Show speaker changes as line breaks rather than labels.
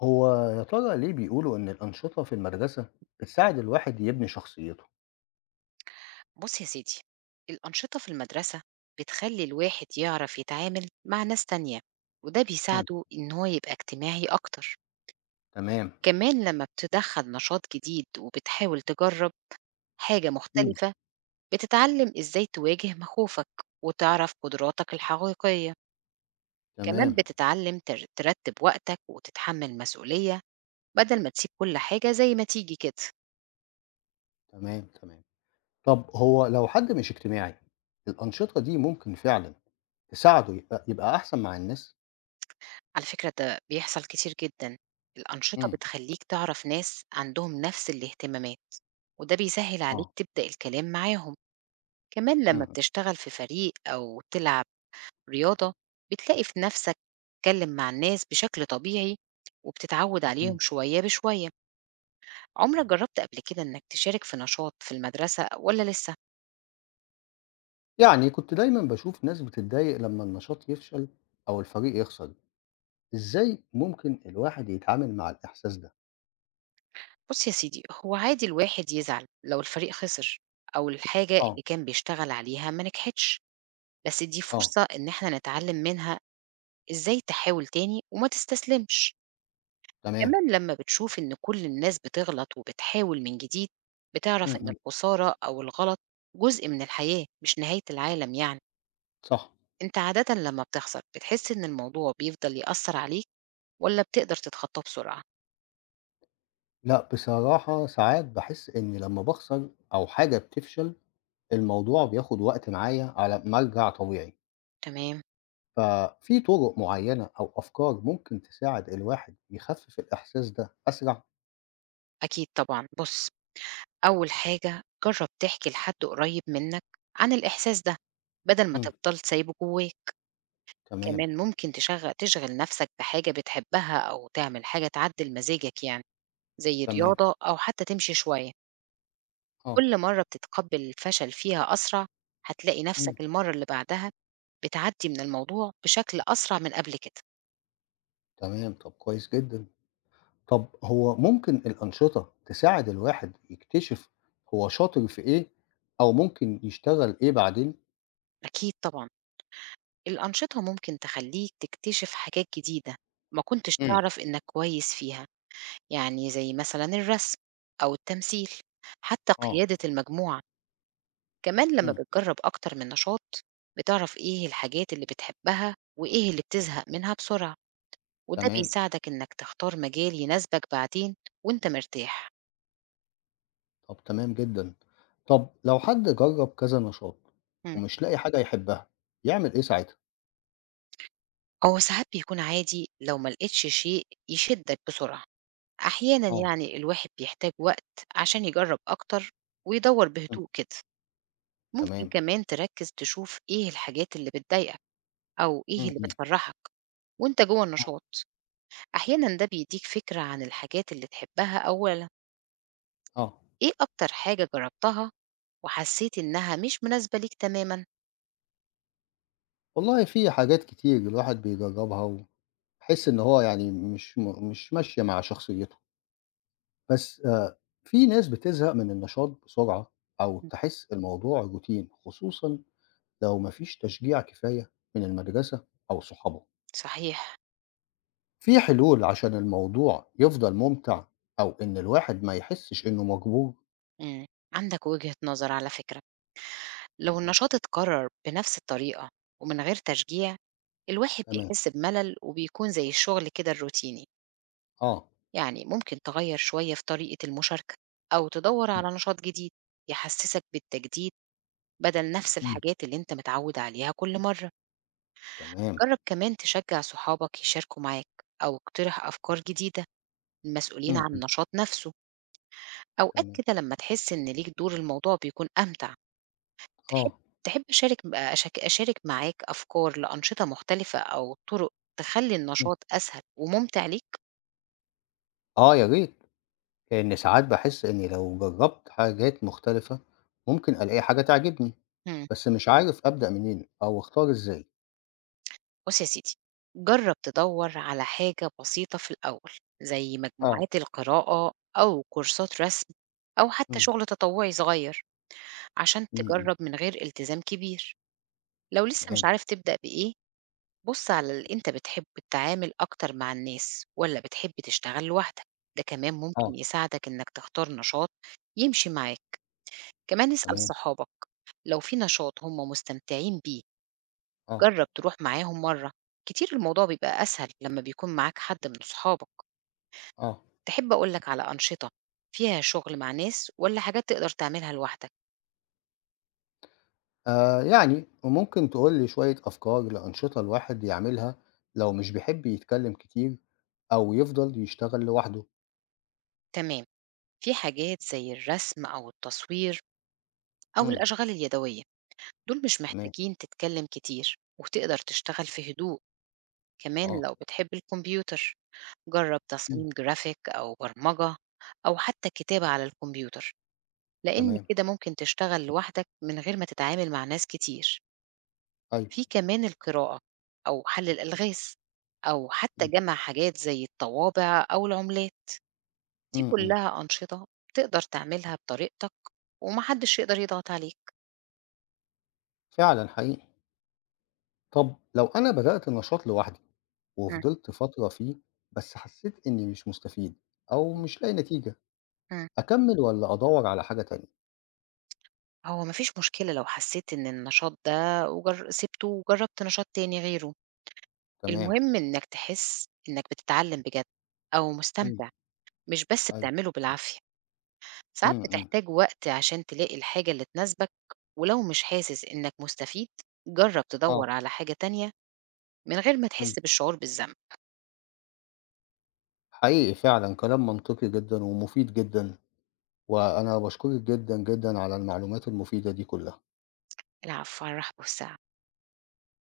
هو يا ترى ليه بيقولوا إن الأنشطة في المدرسة بتساعد الواحد يبني شخصيته؟
بص يا سيدي، الأنشطة في المدرسة بتخلي الواحد يعرف يتعامل مع ناس تانية، وده
مم،
بيساعده إن هو يبقى اجتماعي أكتر.
تمام،
كمان لما بتدخل نشاط جديد وبتحاول تجرب حاجة
إمم،
مختلفة، بتتعلم إزاي تواجه مخاوفك وتعرف قدراتك الحقيقية. كمان
تمام،
بتتعلم ترتب وقتك وتتحمل مسؤولية، بدل ما تسيب كل حاجة زي ما تيجي كده.
تمام، تمام. طب هو لو حد مش اجتماعي، الأنشطة دي ممكن فعلًا تساعده يبقى أحسن مع الناس؟
على فكرة ده بيحصل كتير جدًا، الأنشطة
مم،
بتخلّيك تعرف ناس عندهم نفس الاهتمامات، وده بيسهّل عليك
آه،
تبدأ الكلام معاهم، كمان لمّا
إمم،
بتشتغل في فريق أو تلعب رياضة، بتلاقي في نفسك تتكلم مع الناس بشكل طبيعي، وبتتعود
إمم،
عليهم شوية بشوية. عمرك
تمام.
جرّبت قبل كده إنك تشارك في نشاط في المدرسة والّا لسه؟
يعني كنت دايمًا باشوف ناس بتتضايق لما النشاط يفشل أو الفريق يخسر، إزاي ممكن الواحد يتعامل مع الإحساس ده؟
بُص يا سيدي، هو عادي الواحد يزعل لو الفريق خسر أو الحاجة
آه،
اللي كان بيشتغل عليها ما نجحتش. بس دي
آه،
فرصة إن إحنا نتعلم منها إزاي تحاول تاني وما تستسلمش.
تمام،
كمان لما بتشوف إن كل الناس بتغلط وبتحاول من جديد، بتعرف
إمم،
إن
إمم،
الخسارة أو الغلط جزء من الحياة، مش نهاية العالم يعني.
صح.
أنت عادة لما بتخسر بتحس إن الموضوع بيفضل يأثر عليك ولا بتقدر تتخطاه بسرعة؟
لأ، بصراحة ساعات باحس إني لمّا باخسر أو حاجة بتفشل، الموضوع بياخد وقت معايا على ما أرجع طبيعي،
تمام.
ففي طرق معيّنة أو أفكار ممكن تساعد الواحد يخفف الإحساس ده أسرع؟
أكيد طبعا، بص، أول حاجة جرب تحكي لحد قريب منك عن الإحساس ده، بدل ما
إمم،
تفضل سايبه جواك.
تمام،
كمان ممكن تشغل نفسك بحاجة بتحبها أو تعمل حاجة تعدل مزاجك، يعني زي
تمام،
رياضة أو حتى تمشي شوية.
آه،
كل مرة بتتقبل الفشل فيها أسرع، هتلاقي
إمم،
نفسك المرة اللي بعدها بتعدي من الموضوع بشكل أسرع من قبل كده.
تمام، طب كويس جدًا. طب هو ممكن الأنشطة تساعد الواحد يكتشف هو شاطر في إيه أو ممكن يشتغل إيه بعدين؟
أكيد طبعا، الأنشطة ممكن تخليك تكتشف حاجات جديدة ما كنتش
إمم،
تعرف إنك كويس فيها، يعني زي مثلا الرسم أو التمثيل، حتى
آه،
قيادة المجموعة. كمان لمّا
إمم،
بتجرّب أكتر من نشاط، بتعرف إيه الحاجات اللي بتحبها وإيه اللي بتزهق منها بسرعة، وده
تمام.
بيساعدك إنك تختار مجال يناسبك بعدين وأنت مرتاح.
طب تمام جدًا. طب لو حد جرّب كذا نشاط
إمم.
ومش لاقي حاجة يحبها، يعمل إيه ساعتها؟
هو ساعات بيكون عادي لو ما لقيتش شيء يشدك بسرعة، أحيانًا
آه،
يعني الواحد بيحتاج وقت عشان يجرّب أكتر ويدوّر
إمم،
بهدوء كده. ممكن
تمام،
كمان تركّز تشوف إيه الحاجات اللي بتضايقك أو إيه
إمم،
اللي
إمم،
بتفرّحك وأنت جوّه
إمم، آه،
النشاط، أحيانًا ده بيدّيك فكرة عن الحاجات اللي تحبها أولًا.
آه.
إيه أكتر حاجة جرّبتها وحسّيت إنها مش مناسبة ليك تمامًا؟
والله في حاجات كتير الواحد بيجرّبها ويحس إن هو يعني مش ماشية مع شخصيته. بس في ناس بتزهق من النشاط بسرعة أو
إمم.
تحس الموضوع روتين، خصوصًا لو ما فيش تشجيع كفاية من المدرسة أو صحابها.
صحيح.
في حلول عشان الموضوع يفضل ممتع أو إن الواحد ما يحسّش إنه مجبور؟
إمم، عندك وجهة نظر على فكرة، لو
إمم،
النشاط اتكرّر بنفس الطريقة ومن غير تشجيع، الواحد
تمام،
بيحس بملل وبيكون زي الشغل كده الروتيني،
آه،
يعني ممكن تغيّر شوية في طريقة المشاركة أو تدوّر
إمم،
على نشاط جديد يحسّسك بالتجديد، بدل نفس
إمم،
الحاجات اللي أنت متعوّد عليها كل مرّة.
تمام،
جرّب كمان تشجّع صحابك يشاركوا معاك أو اقترح أفكار جديدة المسؤولين
إمم،
عن
إمم،
النشاط نفسه، أوقات
تمام،
كده لمّا تحس إن ليك دور الموضوع بيكون أمتع. تحب
آه،
تحب أشارك أشارك معاك أفكار لأنشطة مختلفة أو طرق تخلّي
إمم،
النشاط أسهل وممتع ليك؟
آه يا ريت، لإن ساعات باحس إني لو جرّبت حاجات مختلفة ممكن ألاقي حاجة تعجبني،
إمم،
بس مش عارف أبدأ منين أو أختار إزاي.
بُص يا سيدي، جرّب تدوّر على حاجة بسيطة في الأول، زي
آه،
مجموعات القراءة أو كورسات رسم أو حتى
إمم،
شغل تطوعي صغير، عشان
إمم، إمم،
تجرّب من غير التزام كبير. لو لسه مش
تمام،
عارف تبدأ بإيه، بُص على أنت بتحب التعامل أكتر مع الناس والّا بتحب تشتغل لوحدك، ده كمان
آه،
ممكن يساعدك إنك تختار نشاط يمشي معاك. كمان اسأل
تمام،
صحابك لو في نشاط هم مستمتعين بيه،
آه،
جرّب تروح معاهم مرّة، كتير الموضوع بيبقى أسهل لمّا بيكون معاك حد من صحابك.
آه.
تحب أقول لك على أنشطة فيها شغل مع ناس والّا حاجات تقدر تعملها لوحدك؟
آه يعني ممكن تقول لي شوية أفكار لأنشطة الواحد يعملها لو مش بيحب يتكلم كتير أو يفضل يشتغل لوحده.
تمام، في حاجات زي الرسم أو التصوير أو
امم،
الأشغال اليدوية. دول مش
تمام،
محتاجين تتكلم كتير وتقدر تشتغل في هدوء. كمان
اه،
لو بتحب الكمبيوتر، جرب
مم،
تصميم جرافيك أو برمجة أو حتى كتابة على الكمبيوتر، لأن
تمام،
كده ممكن تشتغل لوحدك من غير ما تتعامل مع ناس كتير.
أيوه،
في كمان القراءة أو حل الألغاز أو حتى جمع حاجات زي الطوابع أو العملات، دي
امم، إمم.
كلها أنشطة تقدر تعملها بطريقتك ومحدش يقدر يضغط عليك.
فعلا حقيقي. طب لو أنا بدأت نشاط لوحدي
مم.
وفضلت فترة فيه بس حسيت إني مش مستفيد أو مش لاقي نتيجة،
مم.
أكمل ولا أدور على حاجة تانية؟
هو ما فيش مشكلة لو حسيت إن النشاط ده سِبته وجرّبت نشاط تاني غيره،
تمام،
المهم إنك تحس إنك بتتعلم بجد أو
امم،
مستمتع، مش بس
أيوه،
بتعمله بالعافية. ساعات
امم،
بتحتاج وقت عشان تلاقي الحاجة اللي تناسبك، ولو مش حاسس إنك مستفيد، جرّب
اه،
تدوّر على حاجة تانية من غير ما
امم.
تحس بالشعور بالذنب.
حقيقي فعلا كلام منطقي جدا ومفيد جدا، وأنا باشكرِك جدًا، جدًا على المعلومات المفيدة دي كلّها.
العفو، على الرحب والسعة.